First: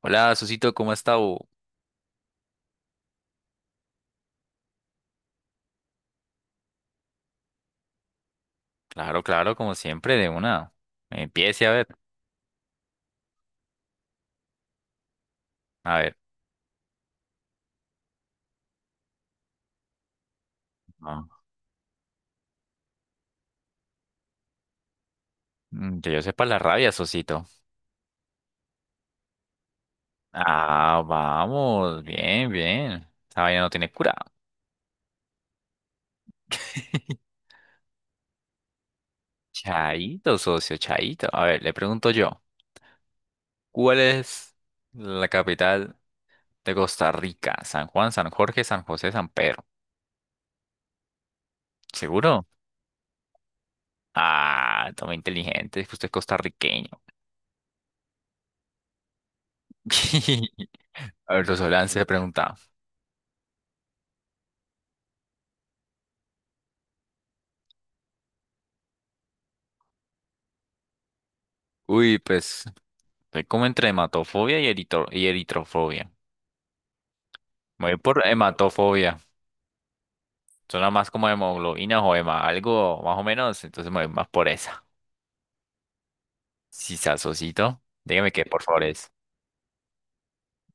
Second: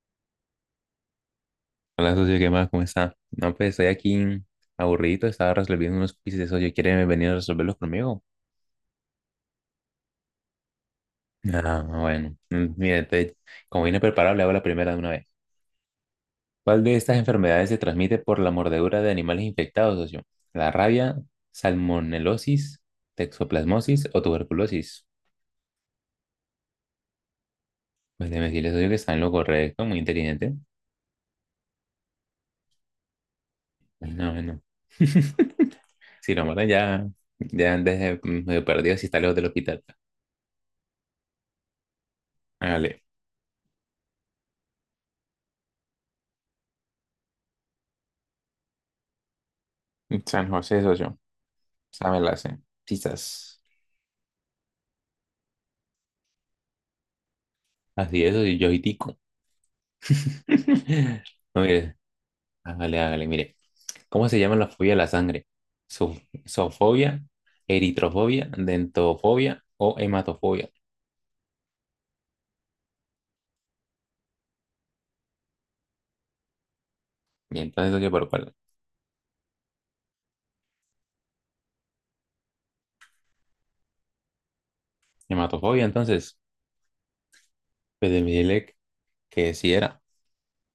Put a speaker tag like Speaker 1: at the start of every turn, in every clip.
Speaker 1: Hola, Susito, ¿cómo está? Bu?
Speaker 2: Hola, socio, ¿qué más? ¿Cómo está? No, pues estoy aquí aburrido, estaba resolviendo unos quizzes, socio, ¿quiere venir a resolverlos conmigo?
Speaker 1: Claro, claro, como siempre, de una. Empiece a
Speaker 2: Ah,
Speaker 1: ver.
Speaker 2: bueno, mire, como vine preparado, le hago la primera de una vez.
Speaker 1: A ver.
Speaker 2: ¿Cuál de estas enfermedades se transmite por la mordedura de animales infectados, socio? ¿La rabia,
Speaker 1: No,
Speaker 2: salmonelosis, toxoplasmosis o tuberculosis?
Speaker 1: que yo sepa la rabia, Susito.
Speaker 2: Pues déjeme decirle, socio, que está en lo correcto, muy inteligente.
Speaker 1: Ah, vamos. Bien, bien. Esta vaina no tiene
Speaker 2: Ay,
Speaker 1: cura.
Speaker 2: no, bueno. Si lo matan ya, ya antes de medio perdido si está lejos del hospital.
Speaker 1: Chaito, socio, chaito. A ver, le pregunto yo.
Speaker 2: Hágale.
Speaker 1: ¿Cuál es la capital de Costa Rica? San Juan, San Jorge, San José, San Pedro.
Speaker 2: San José, socio. Sea, me la
Speaker 1: ¿Seguro?
Speaker 2: sé. Quizás.
Speaker 1: Ah, toma inteligente, es que usted es costarriqueño.
Speaker 2: Así es, soy yo y tico.
Speaker 1: A ver,
Speaker 2: No,
Speaker 1: socio,
Speaker 2: mire,
Speaker 1: le pregunta.
Speaker 2: hágale, hágale, mire. ¿Cómo se llama la fobia de la sangre? Zo- ¿Zoofobia, eritrofobia, dentofobia o hematofobia?
Speaker 1: Uy, pues. Estoy como entre hematofobia y eritrofobia.
Speaker 2: Y
Speaker 1: Me
Speaker 2: entonces,
Speaker 1: voy
Speaker 2: oye,
Speaker 1: por
Speaker 2: ¿por cuál?
Speaker 1: hematofobia. Suena más como hemoglobina o hema, algo más o menos. Entonces me voy más por esa.
Speaker 2: Hematofobia, entonces.
Speaker 1: Si sasocito,
Speaker 2: Pues de mi
Speaker 1: dígame qué, por
Speaker 2: dile
Speaker 1: favor, es.
Speaker 2: que sí era.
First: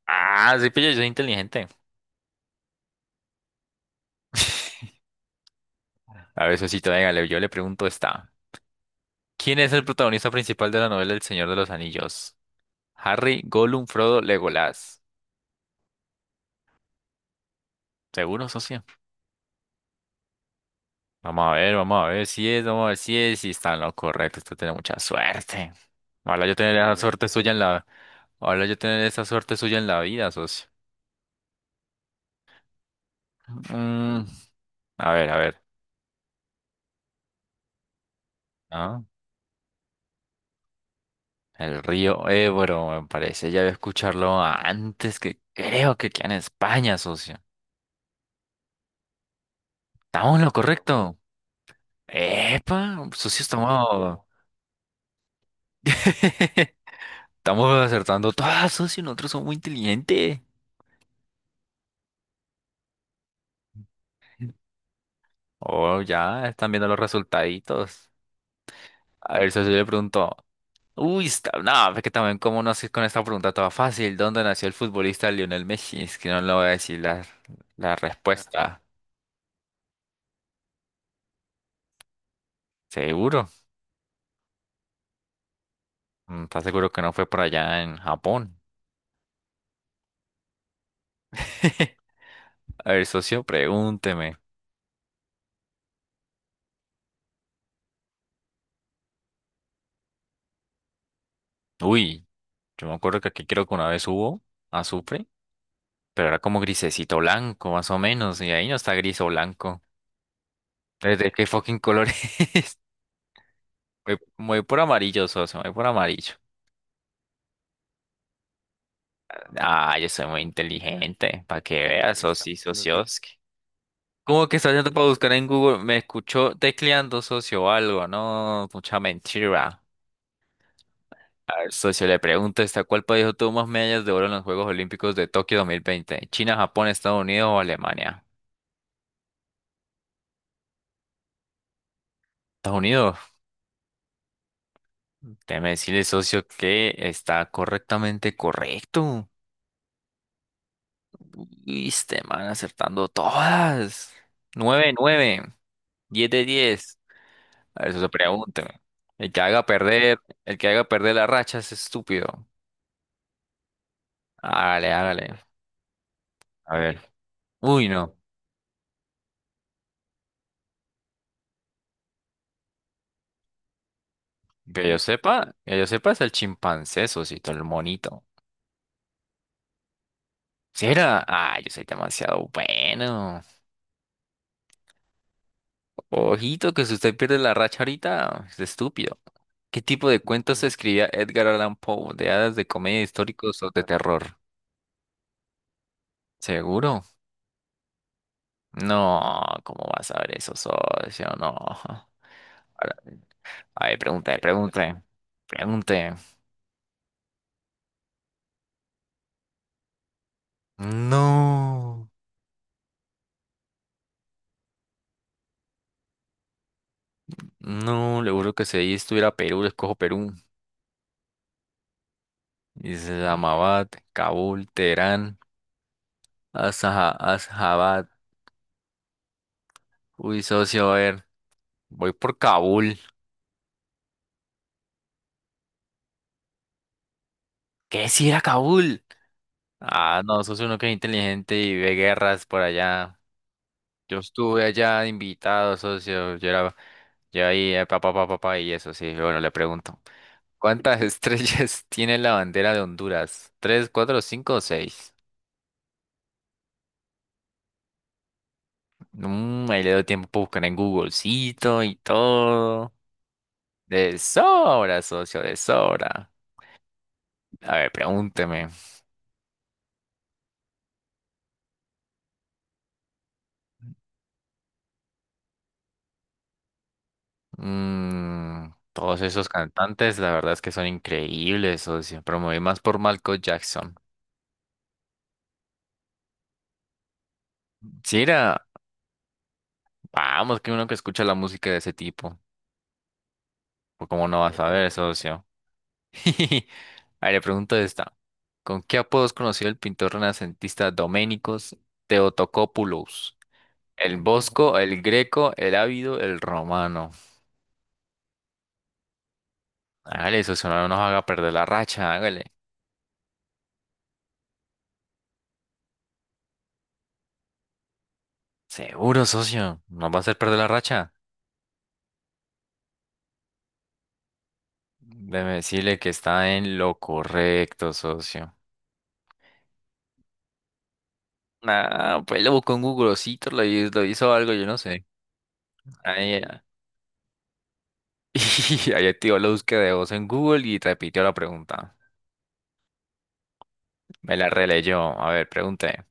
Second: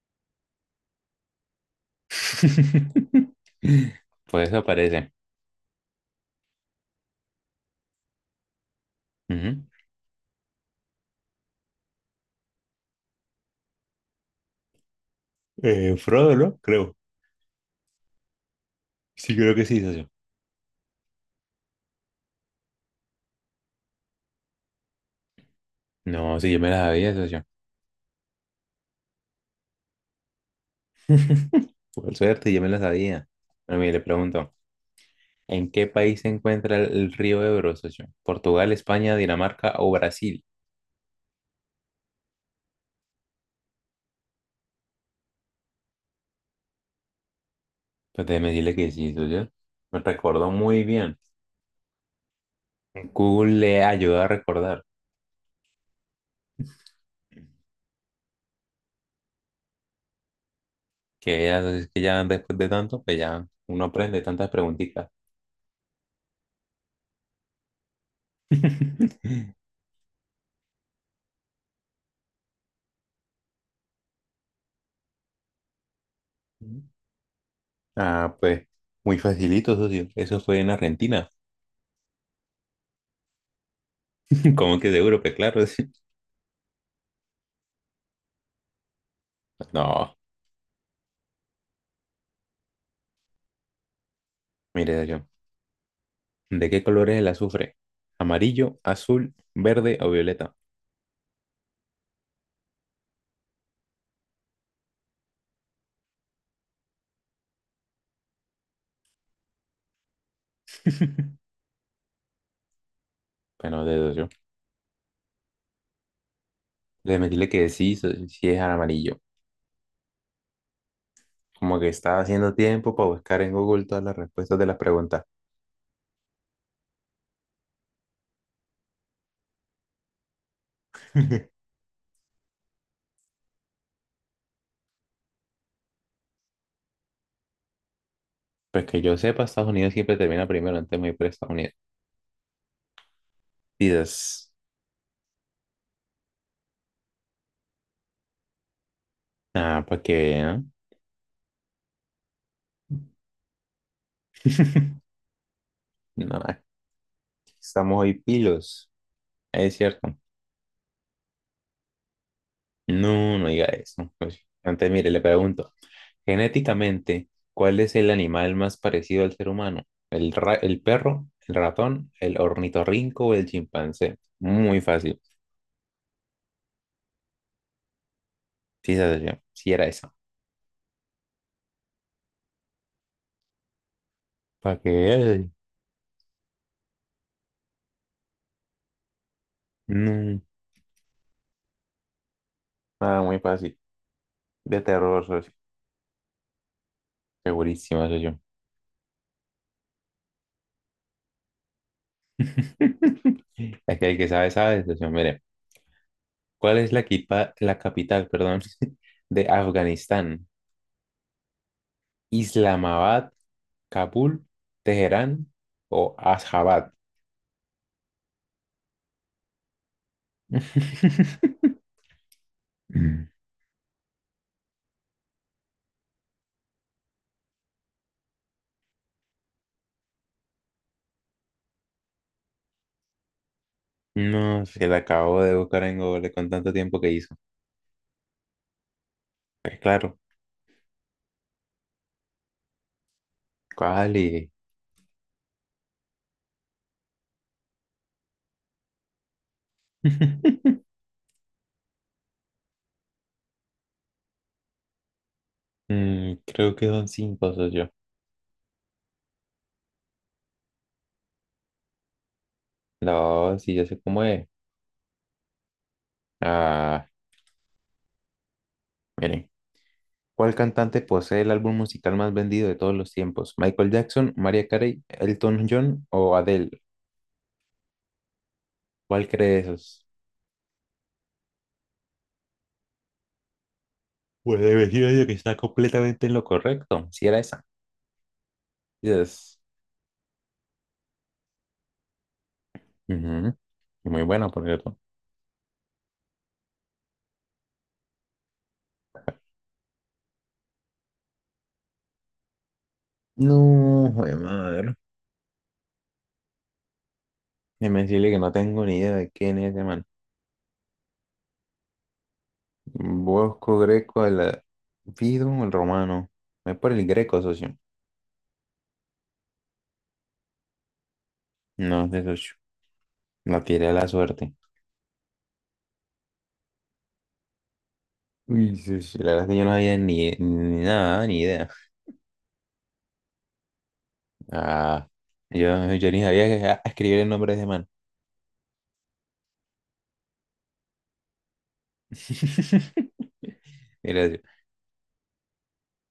Speaker 1: Ah, sí, pillo, yo soy inteligente.
Speaker 2: Pues eso parece.
Speaker 1: A ver, Sosito, dígale, yo le pregunto esta. ¿Quién
Speaker 2: Ujú.
Speaker 1: es el protagonista principal de la novela El Señor de los Anillos? Harry, Gollum, Frodo, Legolas.
Speaker 2: Frodo, ¿no? Creo.
Speaker 1: ¿Seguro, socio?
Speaker 2: Sí, creo que sí, socio.
Speaker 1: Vamos a ver si es, vamos a ver si es, si está en lo correcto. Usted tiene mucha suerte.
Speaker 2: No,
Speaker 1: Ojalá
Speaker 2: sí,
Speaker 1: yo
Speaker 2: yo me
Speaker 1: tener
Speaker 2: la
Speaker 1: la Bueno,
Speaker 2: sabía,
Speaker 1: suerte
Speaker 2: socio.
Speaker 1: suya en la Ojalá yo tener esa suerte suya en la vida, socio.
Speaker 2: Por suerte, yo me la sabía. Bueno, mire, le
Speaker 1: Mm,
Speaker 2: pregunto.
Speaker 1: a ver, a ver.
Speaker 2: ¿En qué país se encuentra el río Ebro, socio? ¿Portugal,
Speaker 1: Ah,
Speaker 2: España, Dinamarca o Brasil?
Speaker 1: el río Ebro, me parece. Ya había escucharlo antes que creo que queda en España, socio.
Speaker 2: Pues déjeme decirle que sí, socio. Me
Speaker 1: ¿Estamos en
Speaker 2: recordó
Speaker 1: lo
Speaker 2: muy bien.
Speaker 1: correcto? Epa, socio,
Speaker 2: Google le
Speaker 1: estamos...
Speaker 2: ayudó a recordar.
Speaker 1: Estamos acertando todas, socio. Nosotros somos muy inteligentes.
Speaker 2: Que ya, es que ya después de tanto, pues ya uno aprende tantas preguntitas.
Speaker 1: Oh, ya, están viendo los resultaditos. A ver, socio, yo le pregunto. Uy, está, no, es que también cómo no sé con esta pregunta toda fácil. ¿Dónde nació el futbolista Lionel Messi? Es que no le voy a decir la
Speaker 2: Ah, pues
Speaker 1: respuesta.
Speaker 2: muy facilito, socio. Eso fue en Argentina.
Speaker 1: ¿Seguro?
Speaker 2: ¿Cómo que seguro? Pues claro. Sí.
Speaker 1: Mm. ¿Estás seguro que no fue por allá en Japón?
Speaker 2: No,
Speaker 1: A ver, socio, pregúnteme.
Speaker 2: mire, socio. ¿De qué color es el azufre? ¿Amarillo, azul, verde o violeta?
Speaker 1: Uy, yo me acuerdo que aquí creo que una vez hubo azufre, pero era como grisecito blanco, más o menos, y ahí no está gris o blanco. Entonces, ¿de qué fucking color es?
Speaker 2: Bueno, de
Speaker 1: Voy,
Speaker 2: socio.
Speaker 1: voy por amarillo, socio, voy por amarillo.
Speaker 2: Le metí le que sí, sí es al amarillo.
Speaker 1: Ah, yo soy muy inteligente, para que
Speaker 2: Como que
Speaker 1: veas.
Speaker 2: estaba haciendo
Speaker 1: Muy
Speaker 2: tiempo para
Speaker 1: socios.
Speaker 2: buscar en Google todas las
Speaker 1: ¿Cómo
Speaker 2: respuestas
Speaker 1: que
Speaker 2: de
Speaker 1: está
Speaker 2: las
Speaker 1: haciendo para
Speaker 2: preguntas.
Speaker 1: buscar en Google? Me escuchó tecleando socio o algo, no, mucha mentira. A ver, socio, le pregunto, ¿esta cuál país obtuvo más medallas de oro en los Juegos Olímpicos de Tokio 2020? ¿China, Japón, Estados Unidos o Alemania?
Speaker 2: Pues que yo sepa, Estados Unidos siempre termina primero antes de ir por Estados Unidos.
Speaker 1: Estados Unidos.
Speaker 2: Dices,
Speaker 1: Déjeme decirle, socio, que está correctamente correcto.
Speaker 2: ah, para que vean.
Speaker 1: Uy, este man acertando todas. Nueve, nueve, diez
Speaker 2: No,
Speaker 1: de diez A ver,
Speaker 2: estamos
Speaker 1: socio,
Speaker 2: hoy
Speaker 1: pregúnteme.
Speaker 2: pilos.
Speaker 1: El que haga
Speaker 2: Es cierto.
Speaker 1: perder, el que haga perder la racha es estúpido.
Speaker 2: No, no diga eso. Pues, antes,
Speaker 1: Hágale,
Speaker 2: mire, le
Speaker 1: hágale.
Speaker 2: pregunto.
Speaker 1: A ver.
Speaker 2: Genéticamente, ¿cuál
Speaker 1: Uy,
Speaker 2: es el
Speaker 1: no.
Speaker 2: animal más parecido al ser humano? ¿El el perro, el ratón, el ornitorrinco o el chimpancé? Muy
Speaker 1: Que yo
Speaker 2: fácil.
Speaker 1: sepa, que yo sepa es el chimpancé, socito, el monito.
Speaker 2: Sí, esa soy yo. Sí, era eso.
Speaker 1: ¿Será? Ah, yo soy demasiado bueno.
Speaker 2: Para que veas.
Speaker 1: Ojito, que si usted pierde la racha ahorita, es estúpido. ¿Qué tipo de
Speaker 2: No,
Speaker 1: cuentos escribía Edgar Allan Poe? ¿De hadas, de comedia,
Speaker 2: nada, muy
Speaker 1: históricos o
Speaker 2: fácil.
Speaker 1: de terror?
Speaker 2: De terror, socio.
Speaker 1: ¿Seguro?
Speaker 2: Segurísima, socio.
Speaker 1: No, ¿cómo vas a ver eso, socio? No. Ahora, a ver,
Speaker 2: Aquí hay que
Speaker 1: pregunte,
Speaker 2: sabe, sabe,
Speaker 1: pregunte,
Speaker 2: socio. Mire,
Speaker 1: pregunte.
Speaker 2: ¿cuál es la, la capital, perdón, de Afganistán?
Speaker 1: No,
Speaker 2: ¿Islamabad, Kabul, Teherán o Asjabad?
Speaker 1: no, le juro que si ahí estuviera Perú, le escojo Perú. Y se
Speaker 2: Mm.
Speaker 1: llamaba Kabul, Teherán, Asjabad. Uy, socio, a ver, voy por Kabul.
Speaker 2: No, se la acabo de buscar en Google con tanto tiempo que hizo.
Speaker 1: ¿Qué si era Kabul?
Speaker 2: Pues claro,
Speaker 1: Ah, no, socio, uno que es inteligente y ve guerras por allá.
Speaker 2: ¿cuál
Speaker 1: Yo estuve allá de invitado, socio. Yo ahí, pa, pa, pa, pa, pa, y eso, sí. Bueno, le pregunto. ¿Cuántas estrellas tiene la bandera de Honduras? ¿Tres, cuatro, cinco o seis?
Speaker 2: Creo que son cinco, soy yo.
Speaker 1: Mm, ahí le doy tiempo para buscar en Googlecito y todo.
Speaker 2: No, sí, ya sé
Speaker 1: De
Speaker 2: cómo es.
Speaker 1: sobra, socio, de sobra.
Speaker 2: Ah,
Speaker 1: A ver, pregúnteme.
Speaker 2: miren. ¿Cuál cantante posee el álbum musical más vendido de todos los tiempos? ¿Michael Jackson, Mariah Carey, Elton John o Adele?
Speaker 1: Todos
Speaker 2: ¿Cuál cree
Speaker 1: esos
Speaker 2: de esos?
Speaker 1: cantantes, la verdad es que son increíbles, socio. Pero me voy más por Michael Jackson.
Speaker 2: Pues elegido yo que está completamente en lo correcto. Si era esa.
Speaker 1: Sí,
Speaker 2: Yes.
Speaker 1: vamos, que uno que escucha la música de ese tipo.
Speaker 2: Ujú. Y
Speaker 1: Pues
Speaker 2: muy
Speaker 1: cómo no
Speaker 2: buena,
Speaker 1: vas
Speaker 2: por
Speaker 1: a ver,
Speaker 2: cierto.
Speaker 1: socio. A ver, le pregunto esta. ¿Con qué apodo es conocido el pintor renacentista Doménicos Theotocopoulos?
Speaker 2: No,
Speaker 1: El
Speaker 2: joder,
Speaker 1: Bosco,
Speaker 2: madre.
Speaker 1: el Greco, el Ávido, el Romano.
Speaker 2: Déjeme decirle que no tengo ni idea de quién es ese man.
Speaker 1: Hágale, socio, no nos haga perder la racha, hágale.
Speaker 2: Bosco Greco, el Fido, el romano. Voy por el Greco, socio.
Speaker 1: Seguro, socio, nos va a hacer perder la racha.
Speaker 2: No, de socio. La tiré a la suerte.
Speaker 1: Déjeme decirle que está en lo correcto, socio.
Speaker 2: Uy, sí, sí, la verdad es que yo no había ni nada, ni idea.
Speaker 1: Ah, pues lo buscó en Googlecito, lo hizo algo, yo no sé.
Speaker 2: Ah, yo, yo ni
Speaker 1: Ahí,
Speaker 2: sabía escribir el nombre de ese man.
Speaker 1: y ahí activó la búsqueda de voz en Google y repitió la pregunta.
Speaker 2: Mira, yo,
Speaker 1: Me la releyó. A ver, pregunté.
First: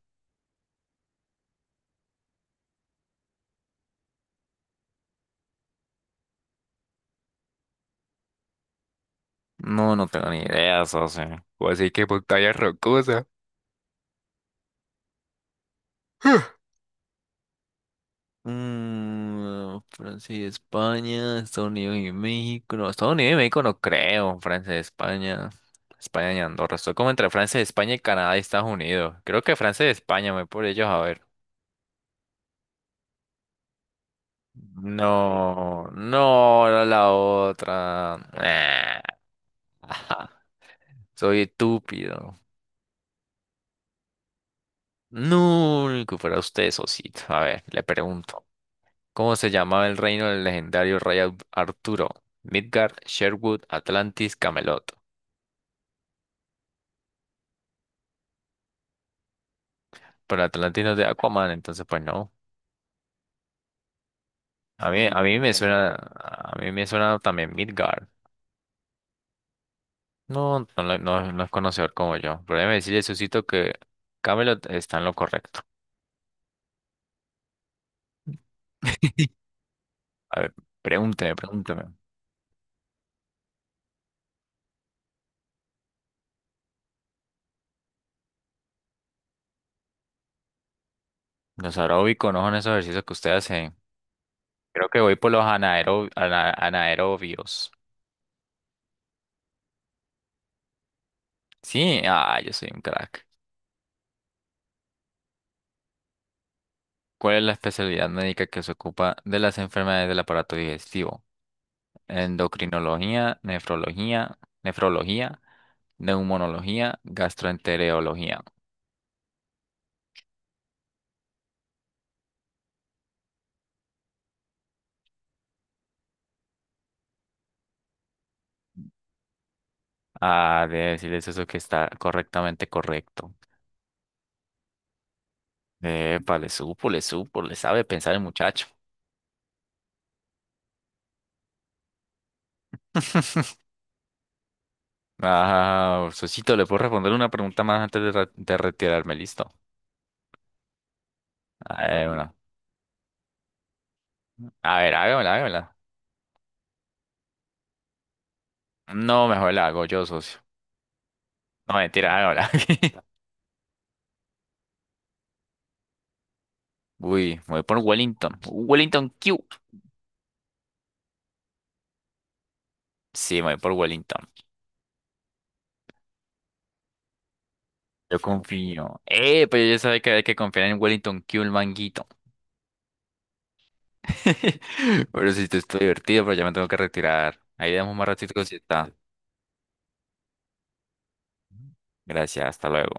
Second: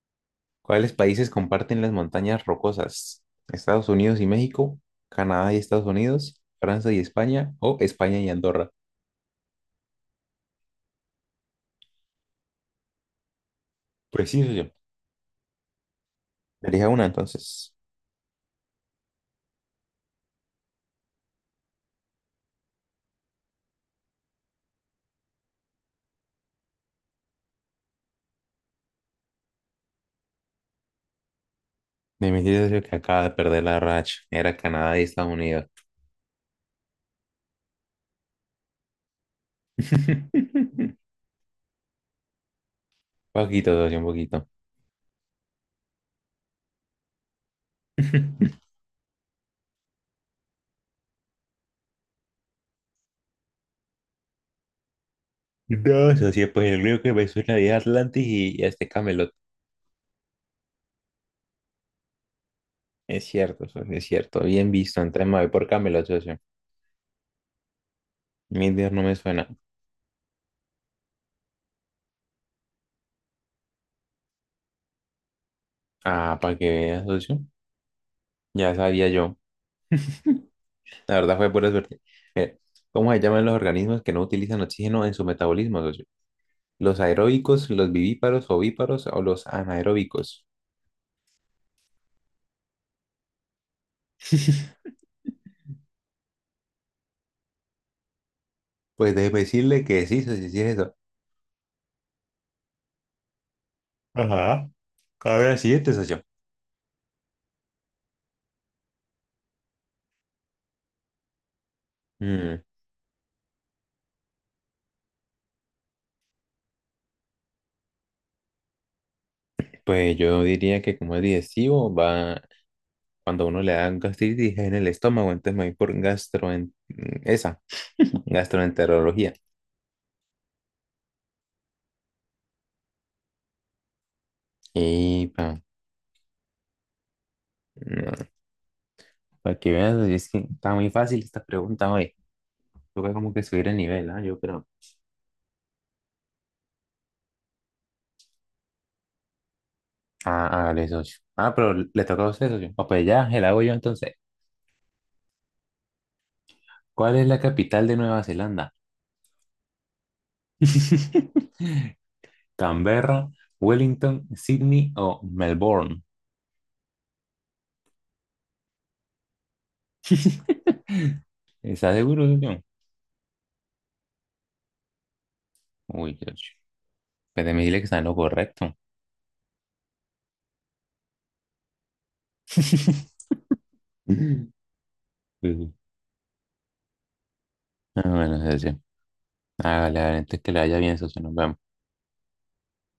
Speaker 2: ¿cuáles países comparten las montañas rocosas? ¿Estados Unidos y México? ¿Canadá y Estados Unidos? ¿Francia y España? ¿O España y Andorra?
Speaker 1: No, no tengo ni idea, socio. Pues así que pantalla rocosa.
Speaker 2: Preciso yo. Elija una entonces.
Speaker 1: Mm, Francia y España, Estados Unidos y México. No, Estados Unidos y México no creo. Francia y España. España y Andorra. Estoy como entre Francia y España y Canadá y Estados Unidos. Creo que Francia y España, me voy por ellos a ver.
Speaker 2: Me mentira yo que acaba de perder la racha. Era Canadá y Estados Unidos.
Speaker 1: No, no, era la otra. Ah, ajá, soy estúpido.
Speaker 2: Poquito, socio, un poquito.
Speaker 1: No, que fuera usted, socito. A ver, le pregunto. ¿Cómo se llamaba el reino del legendario rey Arturo? Midgard, Sherwood, Atlantis, Camelot.
Speaker 2: No, socio, pues el único que me suena es Atlantis y este Camelot.
Speaker 1: Pero Atlantis no es de Aquaman, entonces pues no.
Speaker 2: Es cierto, socio, es cierto. Bien
Speaker 1: A
Speaker 2: visto,
Speaker 1: mí, a
Speaker 2: entonces
Speaker 1: mí
Speaker 2: me
Speaker 1: me
Speaker 2: voy
Speaker 1: Bueno,
Speaker 2: por
Speaker 1: suena,
Speaker 2: Camelot, socio.
Speaker 1: a mí me suena también Midgard.
Speaker 2: Mi Dios no me suena.
Speaker 1: No, no, no, no es conocedor como yo. Pero déjeme decirle, Susito, que Camelot está en lo correcto.
Speaker 2: Ah, para que veas, socio. Ya sabía yo.
Speaker 1: A ver,
Speaker 2: La verdad
Speaker 1: pregúnteme,
Speaker 2: fue pura
Speaker 1: pregúnteme.
Speaker 2: suerte. Mire, ¿cómo se llaman los organismos que no utilizan oxígeno en su metabolismo, socio? ¿Los aeróbicos, los vivíparos, ovíparos o los anaeróbicos?
Speaker 1: Los aeróbicos no son esos ejercicios que ustedes hacen. Creo que voy por los anaerobios.
Speaker 2: Pues déjeme decirle que sí, socio, sí es eso.
Speaker 1: Sí, yo soy un crack.
Speaker 2: Ajá. A ver, siguiente, socio.
Speaker 1: ¿Cuál es la especialidad médica que se ocupa de las enfermedades del aparato digestivo?
Speaker 2: Mm,
Speaker 1: Endocrinología, nefrología, nefrología, neumonología, gastroenterología.
Speaker 2: pues yo diría que como es digestivo, va cuando uno le da gastritis en el estómago, entonces me voy por gastro, esa, gastroenterología.
Speaker 1: Ah, debe decirles eso que está correctamente correcto.
Speaker 2: Y pa,
Speaker 1: Epa, le sabe pensar el
Speaker 2: no,
Speaker 1: muchacho.
Speaker 2: para que veas, es que está muy fácil esta pregunta hoy. Toca como que subir el nivel, ¿ah? Yo creo.
Speaker 1: Ah, Sosito, ¿le puedo responder una pregunta más antes de retirarme? Listo.
Speaker 2: Ah, ah, socio. Ah, pero
Speaker 1: A
Speaker 2: le
Speaker 1: ver,
Speaker 2: toca a
Speaker 1: una.
Speaker 2: usted, socio. Ah, pues ya, el hago yo entonces.
Speaker 1: A ver, hágamela, hágamela.
Speaker 2: ¿Cuál es la capital de Nueva Zelanda?
Speaker 1: No, mejor la hago yo, socio. No, mentira, hágamela.
Speaker 2: ¿Canberra, Wellington, Sydney o Melbourne?
Speaker 1: Uy, me voy por Wellington. Wellington Q.
Speaker 2: ¿Está seguro, socio?
Speaker 1: Sí, me voy por Wellington.
Speaker 2: Uy, socio. Pues me dile que está en lo
Speaker 1: Yo
Speaker 2: correcto.
Speaker 1: confío. Pero ya sabía que hay que confiar en Wellington Q, el manguito. Pero sí,
Speaker 2: Pues,
Speaker 1: esto
Speaker 2: sí.
Speaker 1: estoy divertido, pero ya me tengo que retirar. Ahí damos
Speaker 2: Más
Speaker 1: más
Speaker 2: o menos.
Speaker 1: ratito si está.
Speaker 2: Hágale, hágale, antes que le vaya bien, socio, nos vemos.
Speaker 1: Gracias, hasta luego.